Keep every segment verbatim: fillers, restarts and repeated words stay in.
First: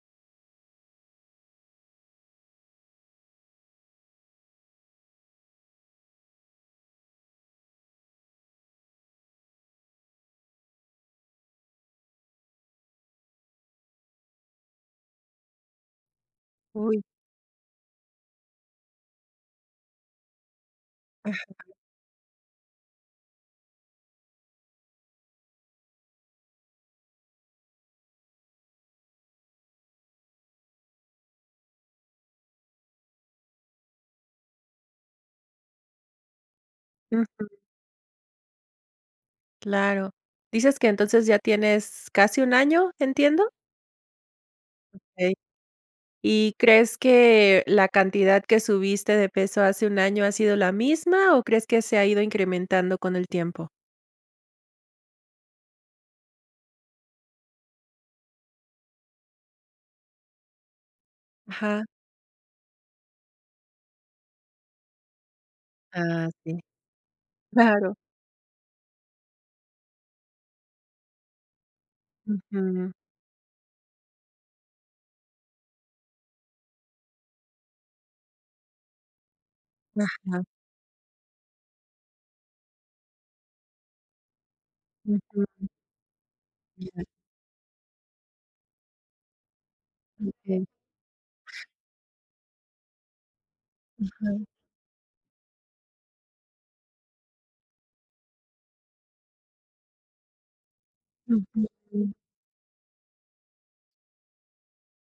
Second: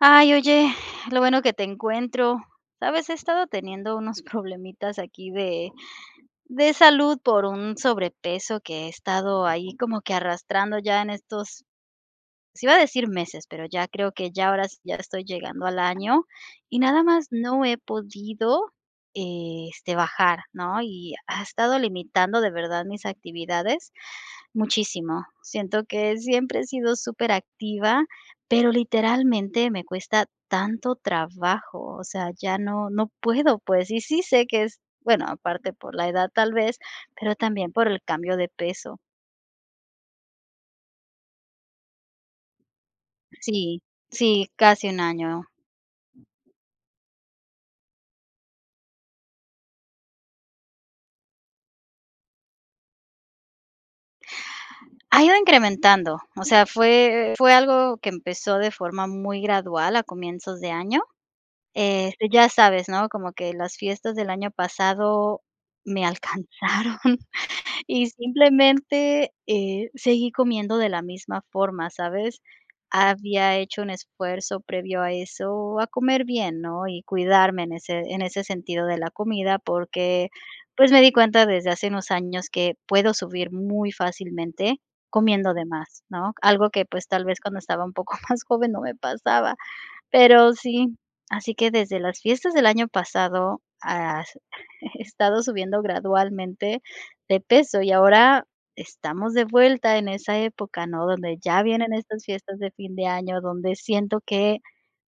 Ay, oye, lo bueno que te encuentro. ¿Sabes?, he estado teniendo unos problemitas aquí de de salud por un sobrepeso que he estado ahí como que arrastrando ya en estos sí iba a decir meses, pero ya creo que ya ahora ya estoy llegando al año y Uy. nada más no he podido, este, bajar, ¿no? Y ha Ajá. estado limitando de verdad mis actividades muchísimo. Siento que siempre he sido superactiva, pero literalmente me cuesta tanto trabajo. O sea, ya no no puedo, pues. Y sí sé que es bueno, aparte por la edad, tal vez, pero Ujú. también por el cambio de peso. Claro, ¿dices que entonces ya tienes casi un año? ¿Entiendo? Sí, sí, casi un Okey. año. Y, ¿crees que la cantidad que subiste de peso hace un año ha sido la misma o crees que se ha ido incrementando con el tiempo? Ha ido incrementando. O sea, fue fue algo que empezó de forma muy gradual a comienzos de año. Ajá. Este, ya sabes, ¿no? Como que las fiestas del año pasado me Ah, sí. alcanzaron Claro. y simplemente, eh, seguí comiendo de la misma forma, ¿sabes? Ujú. Había hecho un esfuerzo previo a eso a comer bien, ¿no?, y cuidarme en ese en ese sentido de la comida porque Ajá. pues me di cuenta desde hace unos años que puedo subir muy fácilmente comiendo de Ujú. más, ¿no? Algo que Ya. pues tal vez cuando estaba un poco más joven no me pasaba. Pero Okey. sí, así que desde las fiestas del año pasado ha Ajá. he estado subiendo gradualmente de peso y ahora estamos de vuelta en esa época, ¿no? Donde ya Ujú. vienen estas fiestas de fin de año, donde siento que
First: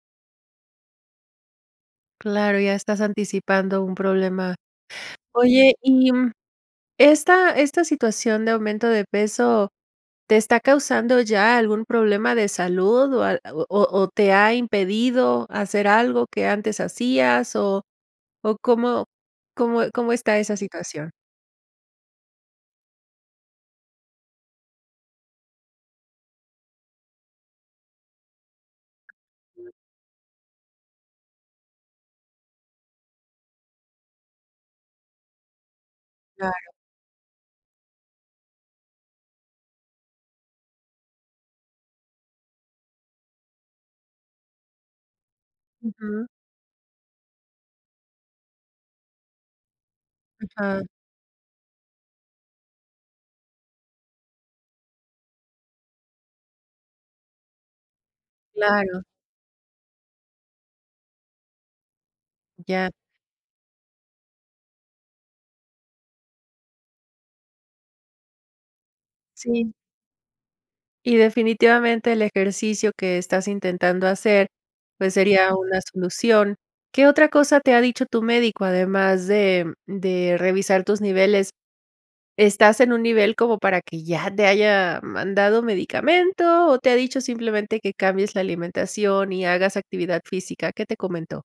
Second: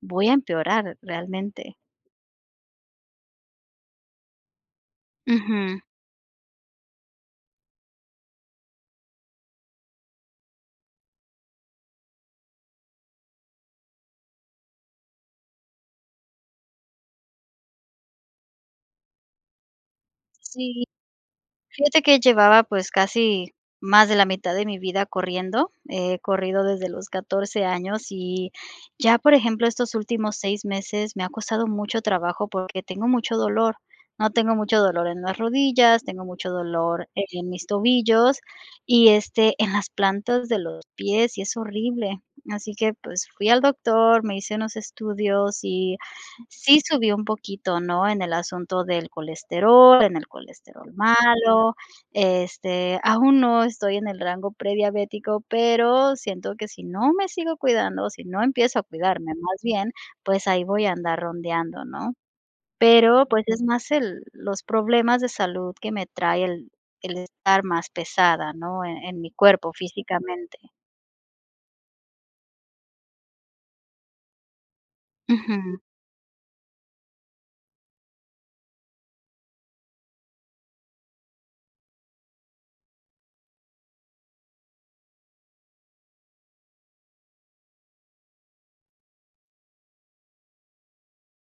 voy a empeorar realmente. Claro, ya estás anticipando un problema. Oye, Ujú. y esta esta situación de aumento de peso, ¿te está causando ya algún problema de salud o ha o o te ha impedido hacer algo que antes hacías o o cómo cómo cómo está esa Sí. situación? Fíjate que llevaba, pues casi más de la mitad de mi vida corriendo, he corrido desde los catorce años y ya, por ejemplo, estos últimos seis meses me ha costado mucho trabajo porque tengo mucho dolor, ¿no? Tengo mucho dolor en las rodillas, tengo mucho Claro. dolor en mis tobillos y este en las plantas de los pies y es horrible. Así que pues fui al doctor, me hice unos estudios y Ujú. sí subió un poquito, ¿no? En el asunto del colesterol, en el Ajá. colesterol malo, este, aún no estoy en el rango prediabético, pero siento que sí no me sigo cuidando, sí no empiezo a Claro. cuidarme más bien, pues ahí voy a andar rondeando, ¿no? Ya. Pero pues es más el los problemas de salud que me trae el el estar más pesada, ¿no? E en mi cuerpo Sí. físicamente. Y definitivamente el ejercicio que estás intentando hacer, pues sería Ujú. una solución. ¿Qué otra cosa te ha dicho tu médico, además de de revisar tus niveles? ¿Estás en un nivel como para que ya te haya mandado medicamento o te ha dicho simplemente que cambies la alimentación y hagas actividad física? ¿Qué te comentó?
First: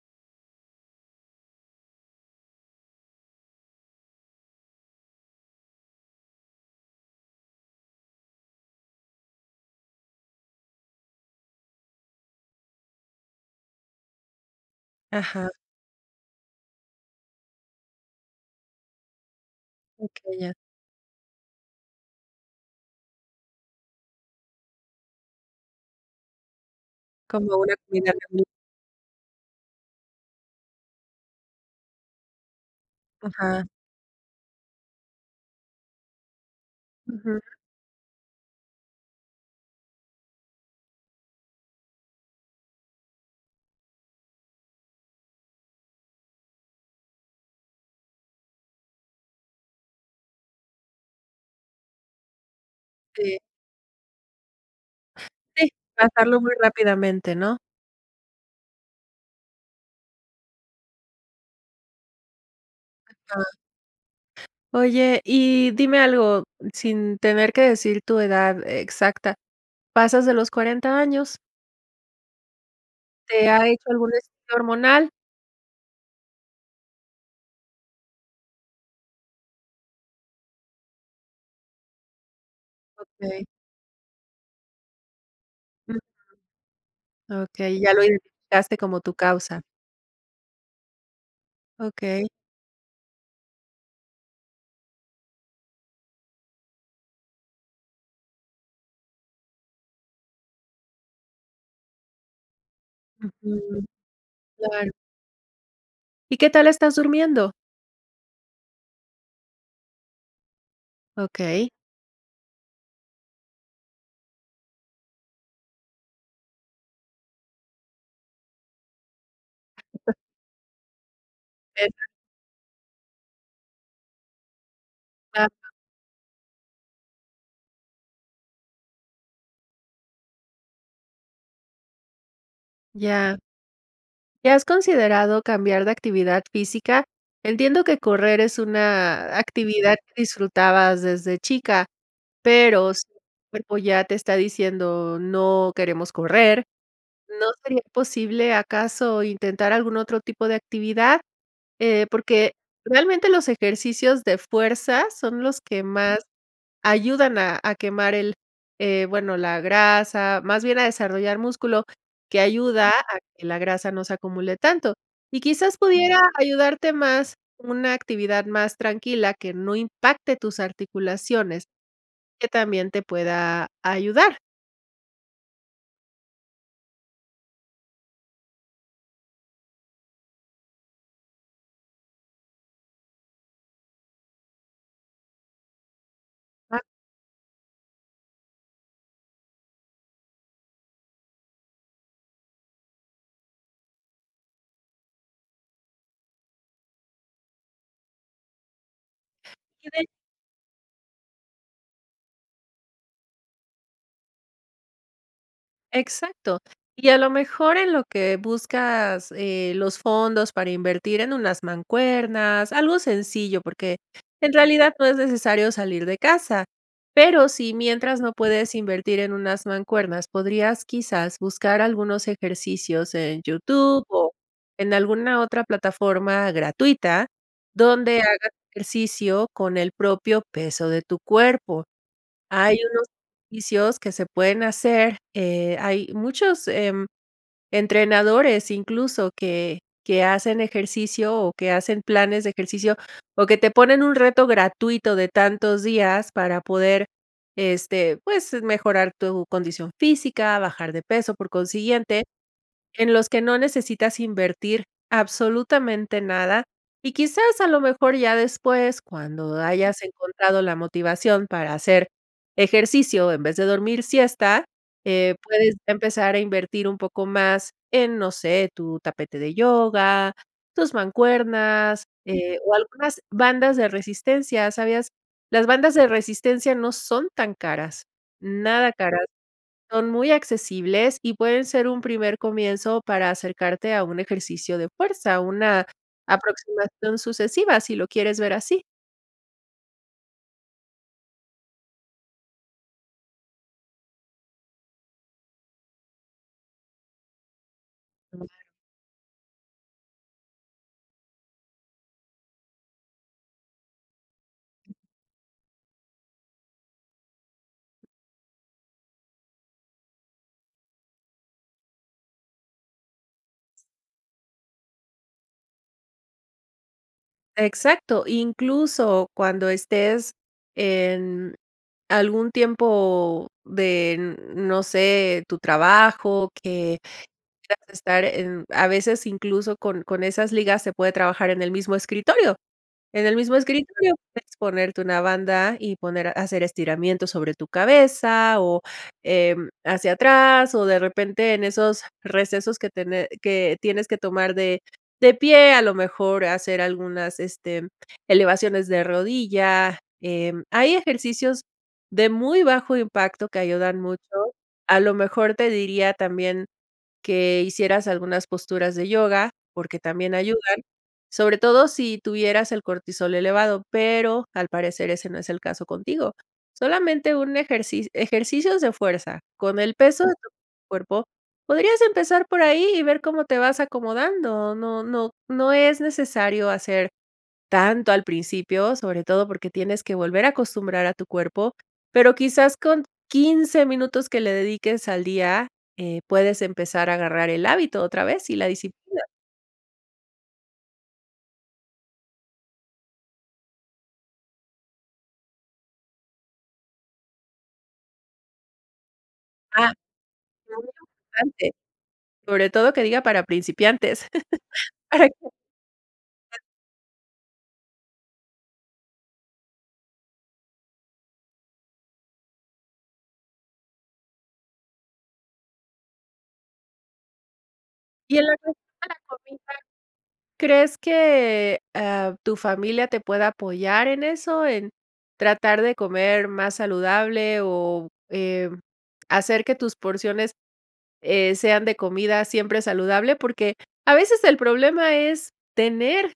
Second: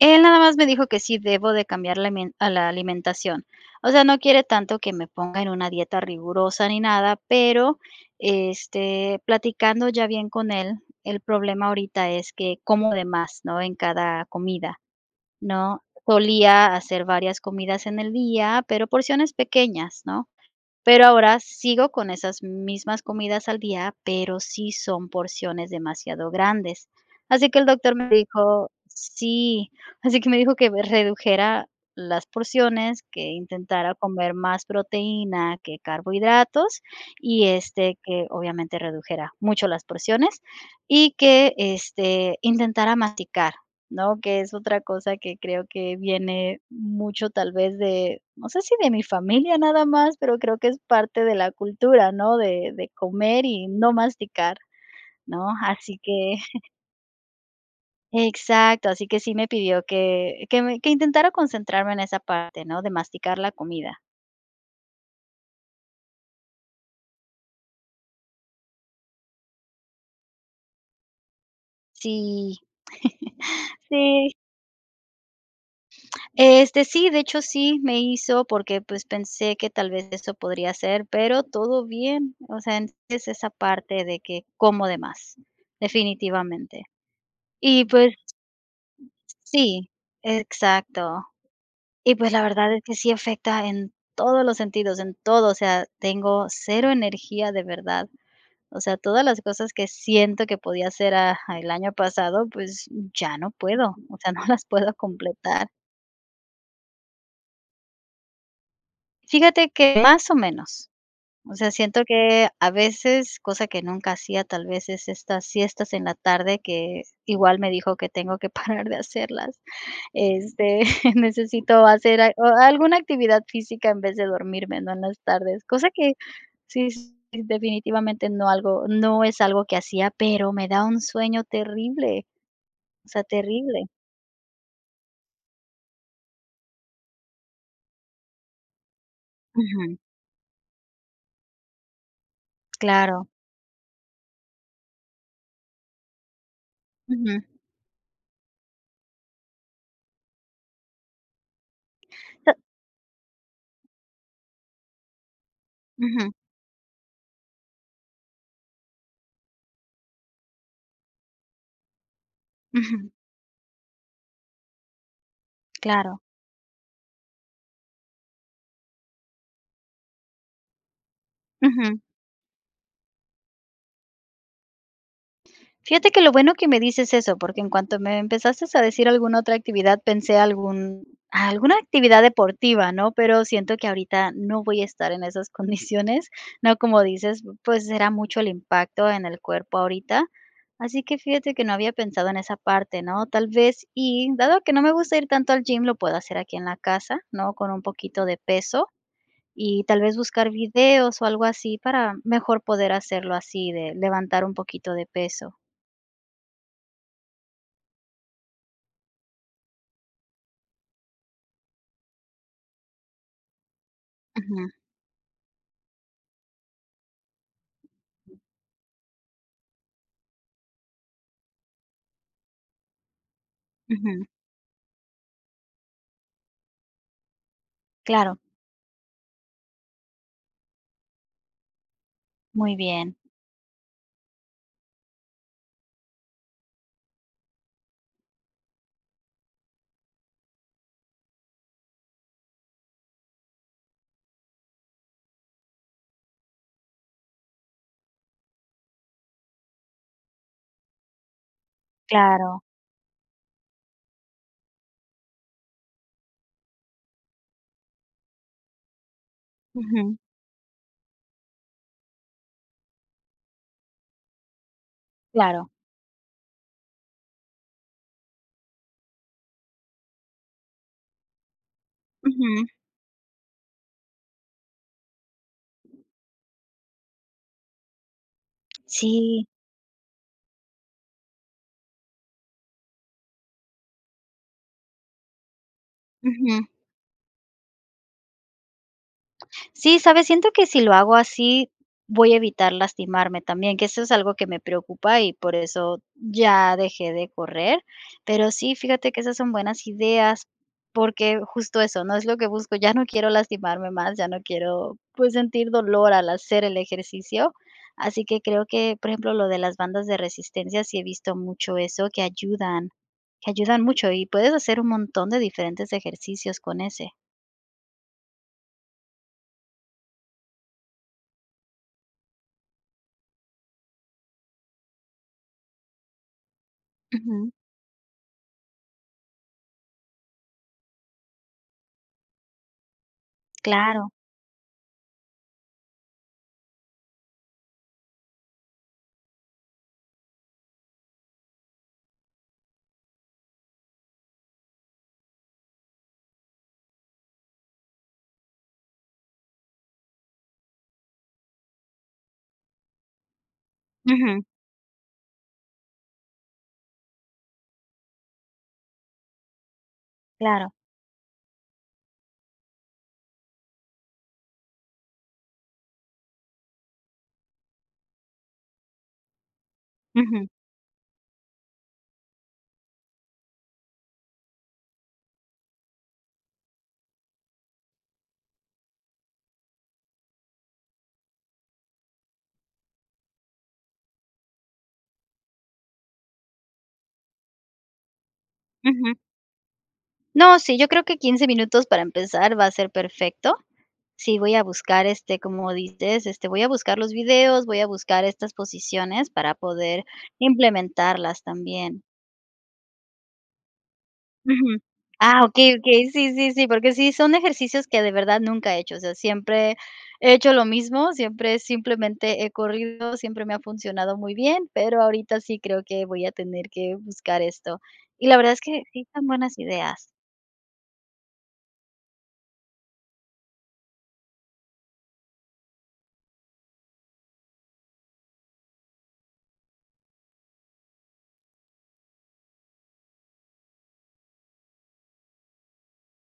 Él nada más me dijo que sí debo de cambiar la al a la alimentación, o sea, no quiere tanto que me ponga en una dieta rigurosa ni nada, pero, este, platicando ya bien con él, el problema ahorita es que como de más, ¿no?, en cada comida, Ajá. ¿no?, solía hacer varias comidas en el día, pero porciones pequeñas, ¿no?, Okey, ya. pero ahora sigo con esas mismas comidas al día, pero sí son porciones demasiado grandes, así Como que el una doctor me comida. [unintelligible] dijo sí, así que me dijo que redujera las porciones que Ajá. intentara comer más proteína que carbohidratos Ujú. y este que obviamente redujera mucho las porciones y que este intentara masticar, ¿no?, que es otra cosa que creo que viene mucho tal vez de, no sé si de mi familia nada más, pero creo que es parte de la cultura, ¿no?, de de Sí. comer y no masticar, ¿no?, Sí, así que. pasarlo muy rápidamente, ¿no? Exacto, así que sí me pidió que que me que intentara concentrarme en esa parte, ¿no?, de masticar Ajá. la comida. Oye, y dime algo, sin tener que decir tu edad exacta, ¿pasas de los cuarenta años? Sí, ¿Te ha hecho algún sí. estudio hormonal? Este, sí, de hecho, sí me hizo porque pues pensé que tal vez eso podría ser, pero todo bien, o sea, en es Okey. esa parte de que como de más, Ujú. definitivamente. Okey, Y ya lo pues. identificaste como tu causa. Sí, exacto. Y Okey. pues la verdad es que sí afecta en todos los sentidos, en todo, o sea, tengo cero energía, de verdad. O sea, todas las cosas que siento que podía hacer a el año pasado, pues ya no Ujú, puedo, o sea, no las claro. puedo completar. ¿Y qué tal estás durmiendo? Fíjate que más o menos. O sea, Okey. siento que a veces, cosa que nunca hacía, tal vez es estas siestas en la tarde que igual me dijo que tengo que parar de hacerlas. [unintelligible] Este, necesito [unintelligible] hacer a o alguna actividad física en vez de dormirme, ¿no?, en las tardes. Va. Cosa que sí, definitivamente no algo, no es algo que hacía, pero me da un sueño terrible, o sea, Ya. terrible. ¿Y has considerado cambiar de actividad física? Entiendo que correr es una actividad Ujú. que disfrutabas desde chica, pero si el Claro. cuerpo ya te está diciendo: "No queremos correr", Ujú. ¿no sería posible acaso intentar algún otro tipo de actividad? Eh, porque [unintelligible] realmente los ejercicios de fuerza son los que más Ujú. ayudan a a quemar el, eh, bueno, la grasa, más bien a desarrollar músculo que ayuda Ujú. a que la grasa no se acumule tanto y quizás Claro. pudiera ayudarte más una actividad más tranquila que no impacte tus articulaciones, Ujú. que también te pueda ayudar. Fíjate que lo bueno que me dices eso, porque en cuanto me empezaste a decir alguna otra actividad, pensé algún alguna actividad deportiva, ¿no? Pero, siento que ahorita no voy a estar en esas condiciones, ¿no? [unintelligible] Como dices, pues, será mucho el impacto en el cuerpo ahorita. Así que fíjate que no había pensado en esa parte, ¿no? Tal vez, y dado que no me gusta ir tanto al gym, lo puedo hacer aquí en la casa, ¿no?, con un poquito de peso, y tal [unintelligible] vez, buscar videos, o algo así para mejor poder hacerlo así de levantar un poquito de peso. Exacto. Y a lo mejor en lo que buscas, eh, los fondos para invertir en unas mancuernas, algo sencillo, porque, en Ujú. realidad no es necesario salir de casa. Pero, si mientras no puedes invertir en unas mancuernas, podrías quizás buscar algunos ejercicios en YouTube Ujú. o en alguna otra plataforma gratuita donde Claro. hagas ejercicio con el propio peso de tu cuerpo. Muy Hay unos bien. ejercicios que se pueden hacer, eh, hay muchos, em, entrenadores, incluso que que hacen ejercicio, o que hacen planes de ejercicio o que te ponen un reto gratuito de tantos días para poder, este, pues, mejorar tu condición física, bajar de peso, por consiguiente, Claro. en los que no necesitas invertir absolutamente nada, y quizás a lo mejor ya después, cuando hayas Ujú. encontrado la motivación para hacer ejercicio en vez de dormir siesta, eh, Claro. puedes empezar a invertir un poco más en, no sé, tu tapete de yoga, tus mancuernas, eh, Ujú. o algunas bandas de resistencia. ¿Sabías? Las bandas de resistencia no son tan caras, nada caras. Sí. Son muy accesibles y pueden ser un primer comienzo para acercarte a un ejercicio de fuerza, una Ujú. aproximación sucesiva si lo quieres ver así. Sí, ¿sabes? Siento que si lo hago así voy a evitar lastimarme también, que eso es algo que me preocupa y por eso ya dejé de correr, pero sí, fíjate que esas son buenas ideas porque, justo eso, ¿no?, es lo que busco, ya no quiero lastimarme más, ya no quiero, pues, sentir dolor al hacer el ejercicio, así que creo que, por ejemplo, lo de las bandas de resistencia, sí he visto mucho eso que ayudan que ayudan mucho y puedes hacer un montón de diferentes ejercicios con ese. Exacto, incluso cuando estés en algún tiempo de n no sé, tu trabajo que Ujú. quieras estar en a veces incluso con con esas ligas se puede trabajar en el mismo escritorio. En el mismo Claro escritorio puedes ponerte una banda y poner a hacer estiramiento sobre tu cabeza, o eh, hacia atrás o de repente, en esos recesos que tene que tienes que tomar de de pie a lo mejor hacer algunas, este, elevaciones de rodilla, em, hay ejercicios de muy bajo impacto que ayudan mucho, Ujú. a lo mejor te diría también que hicieras algunas posturas de yoga, porque, también Claro. ayudan, sobre todo si tuvieras el cortisol elevado, pero, al parecer ese no es el caso contigo. Solamente un ejerci ejercicios de fuerza con el peso de tu Ujú. cuerpo, podrías empezar por ahí y ver cómo te vas acomodando, no no no es necesario hacer tanto al principio, sobre todo porque, tienes que volver a acostumbrar a tu cuerpo, pero, quizás con quince, minutos, que le dediques al día, eh, puedes empezar a agarrar el hábito otra vez y la Ujú. disciplina. No, sí, yo creo que quince minutos para empezar va a ser perfecto, sí, voy a buscar, este, como dices, este, voy a buscar los videos, voy a buscar estas posiciones para Ah, poder lo más implementarlas importante, también. sobre todo que diga para principiantes, Ujú, para ah, que. okey, okey, sí, [unintelligible] . sí, sí, porque sí son ejercicios que de verdad nunca he hecho, o sea, siempre he hecho lo mismo, siempre simplemente he corrido, siempre me ha funcionado muy bien, pero ahorita sí creo que voy a tener que buscar esto, y Y la en verdad la es cuestión que sí de la son buenas comida, ideas. ¿crees que, ah, tu familia te pueda apoyar en eso en tratar de comer más saludable o, em, hacer que tus porciones, eh, sean de comida siempre saludable?, porque a veces el problema es tener,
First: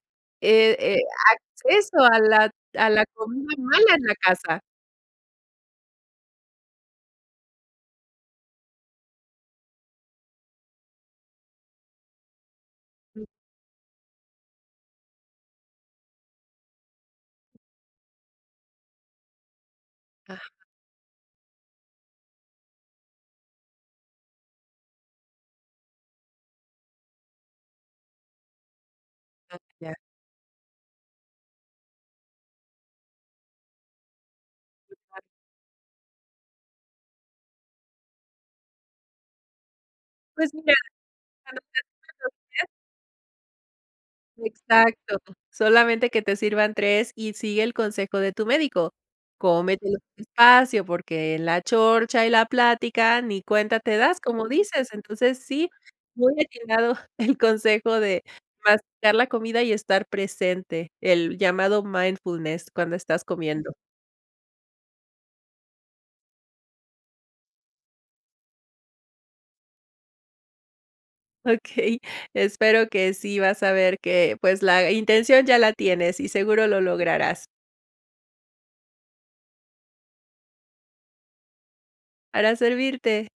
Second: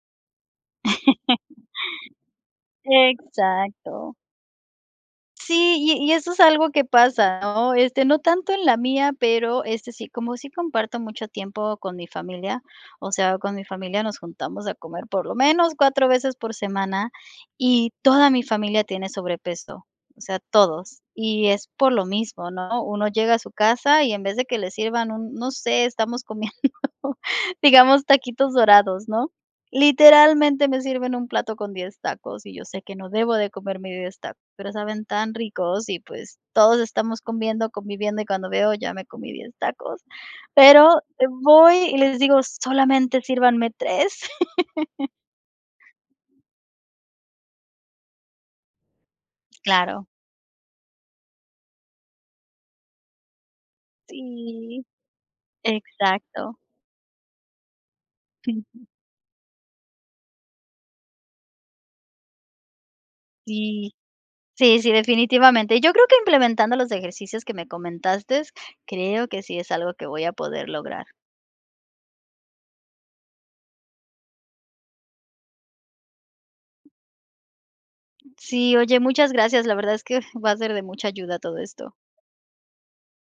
eh eh, acceso a la a la comida mala en la Exacto. casa. Sí, y y eso es algo que pasa, ¿no?, este, no tanto en la mía, pero este sí, como sí comparto mucho tiempo con mi familia, o Mm. sea, con mi familia nos juntamos a comer por lo menos cuatro veces por semana y toda mi familia tiene sobrepeso, o sea, Ajá. todos, y es por lo mismo, ¿no?, uno llega a su casa y en vez de que le sirvan un, no sé, estamos comiendo digamos taquitos dorados, ¿no?, Ah, ya. literalmente me sirven un plato con diez tacos y yo sé que no debo de comerme diez tacos, pero [unintelligible] . saben tan ricos y, pues, todos estamos comiendo, conviviendo y cuando veo, ya me comí diez tacos Pues mira, pero cuando voy sean y les esos digo días. solamente sírvanme tres. Exacto, solamente que te sirvan tres y sigue el consejo de tu médico, cómetelo Claro. despacio, porque en la chorcha y la plática ni cuenta te das, como Sí, dices, entonces sí, muy exacto. atinado el consejo de Sí. masticar la comida y estar presente, el llamado mindfulness cuando estás comiendo. Sí, sí, sí, definitivamente, yo creo que implementando los ejercicios que me comentaste, creo que sí es algo que voy a poder lograr. Okey, espero que sí vas a ver que, pues, la intención ya la tienes y seguro lo lograrás. Sí, oye, muchas gracias, la verdad es que va a ser de mucha ayuda todo esto. Para servirte.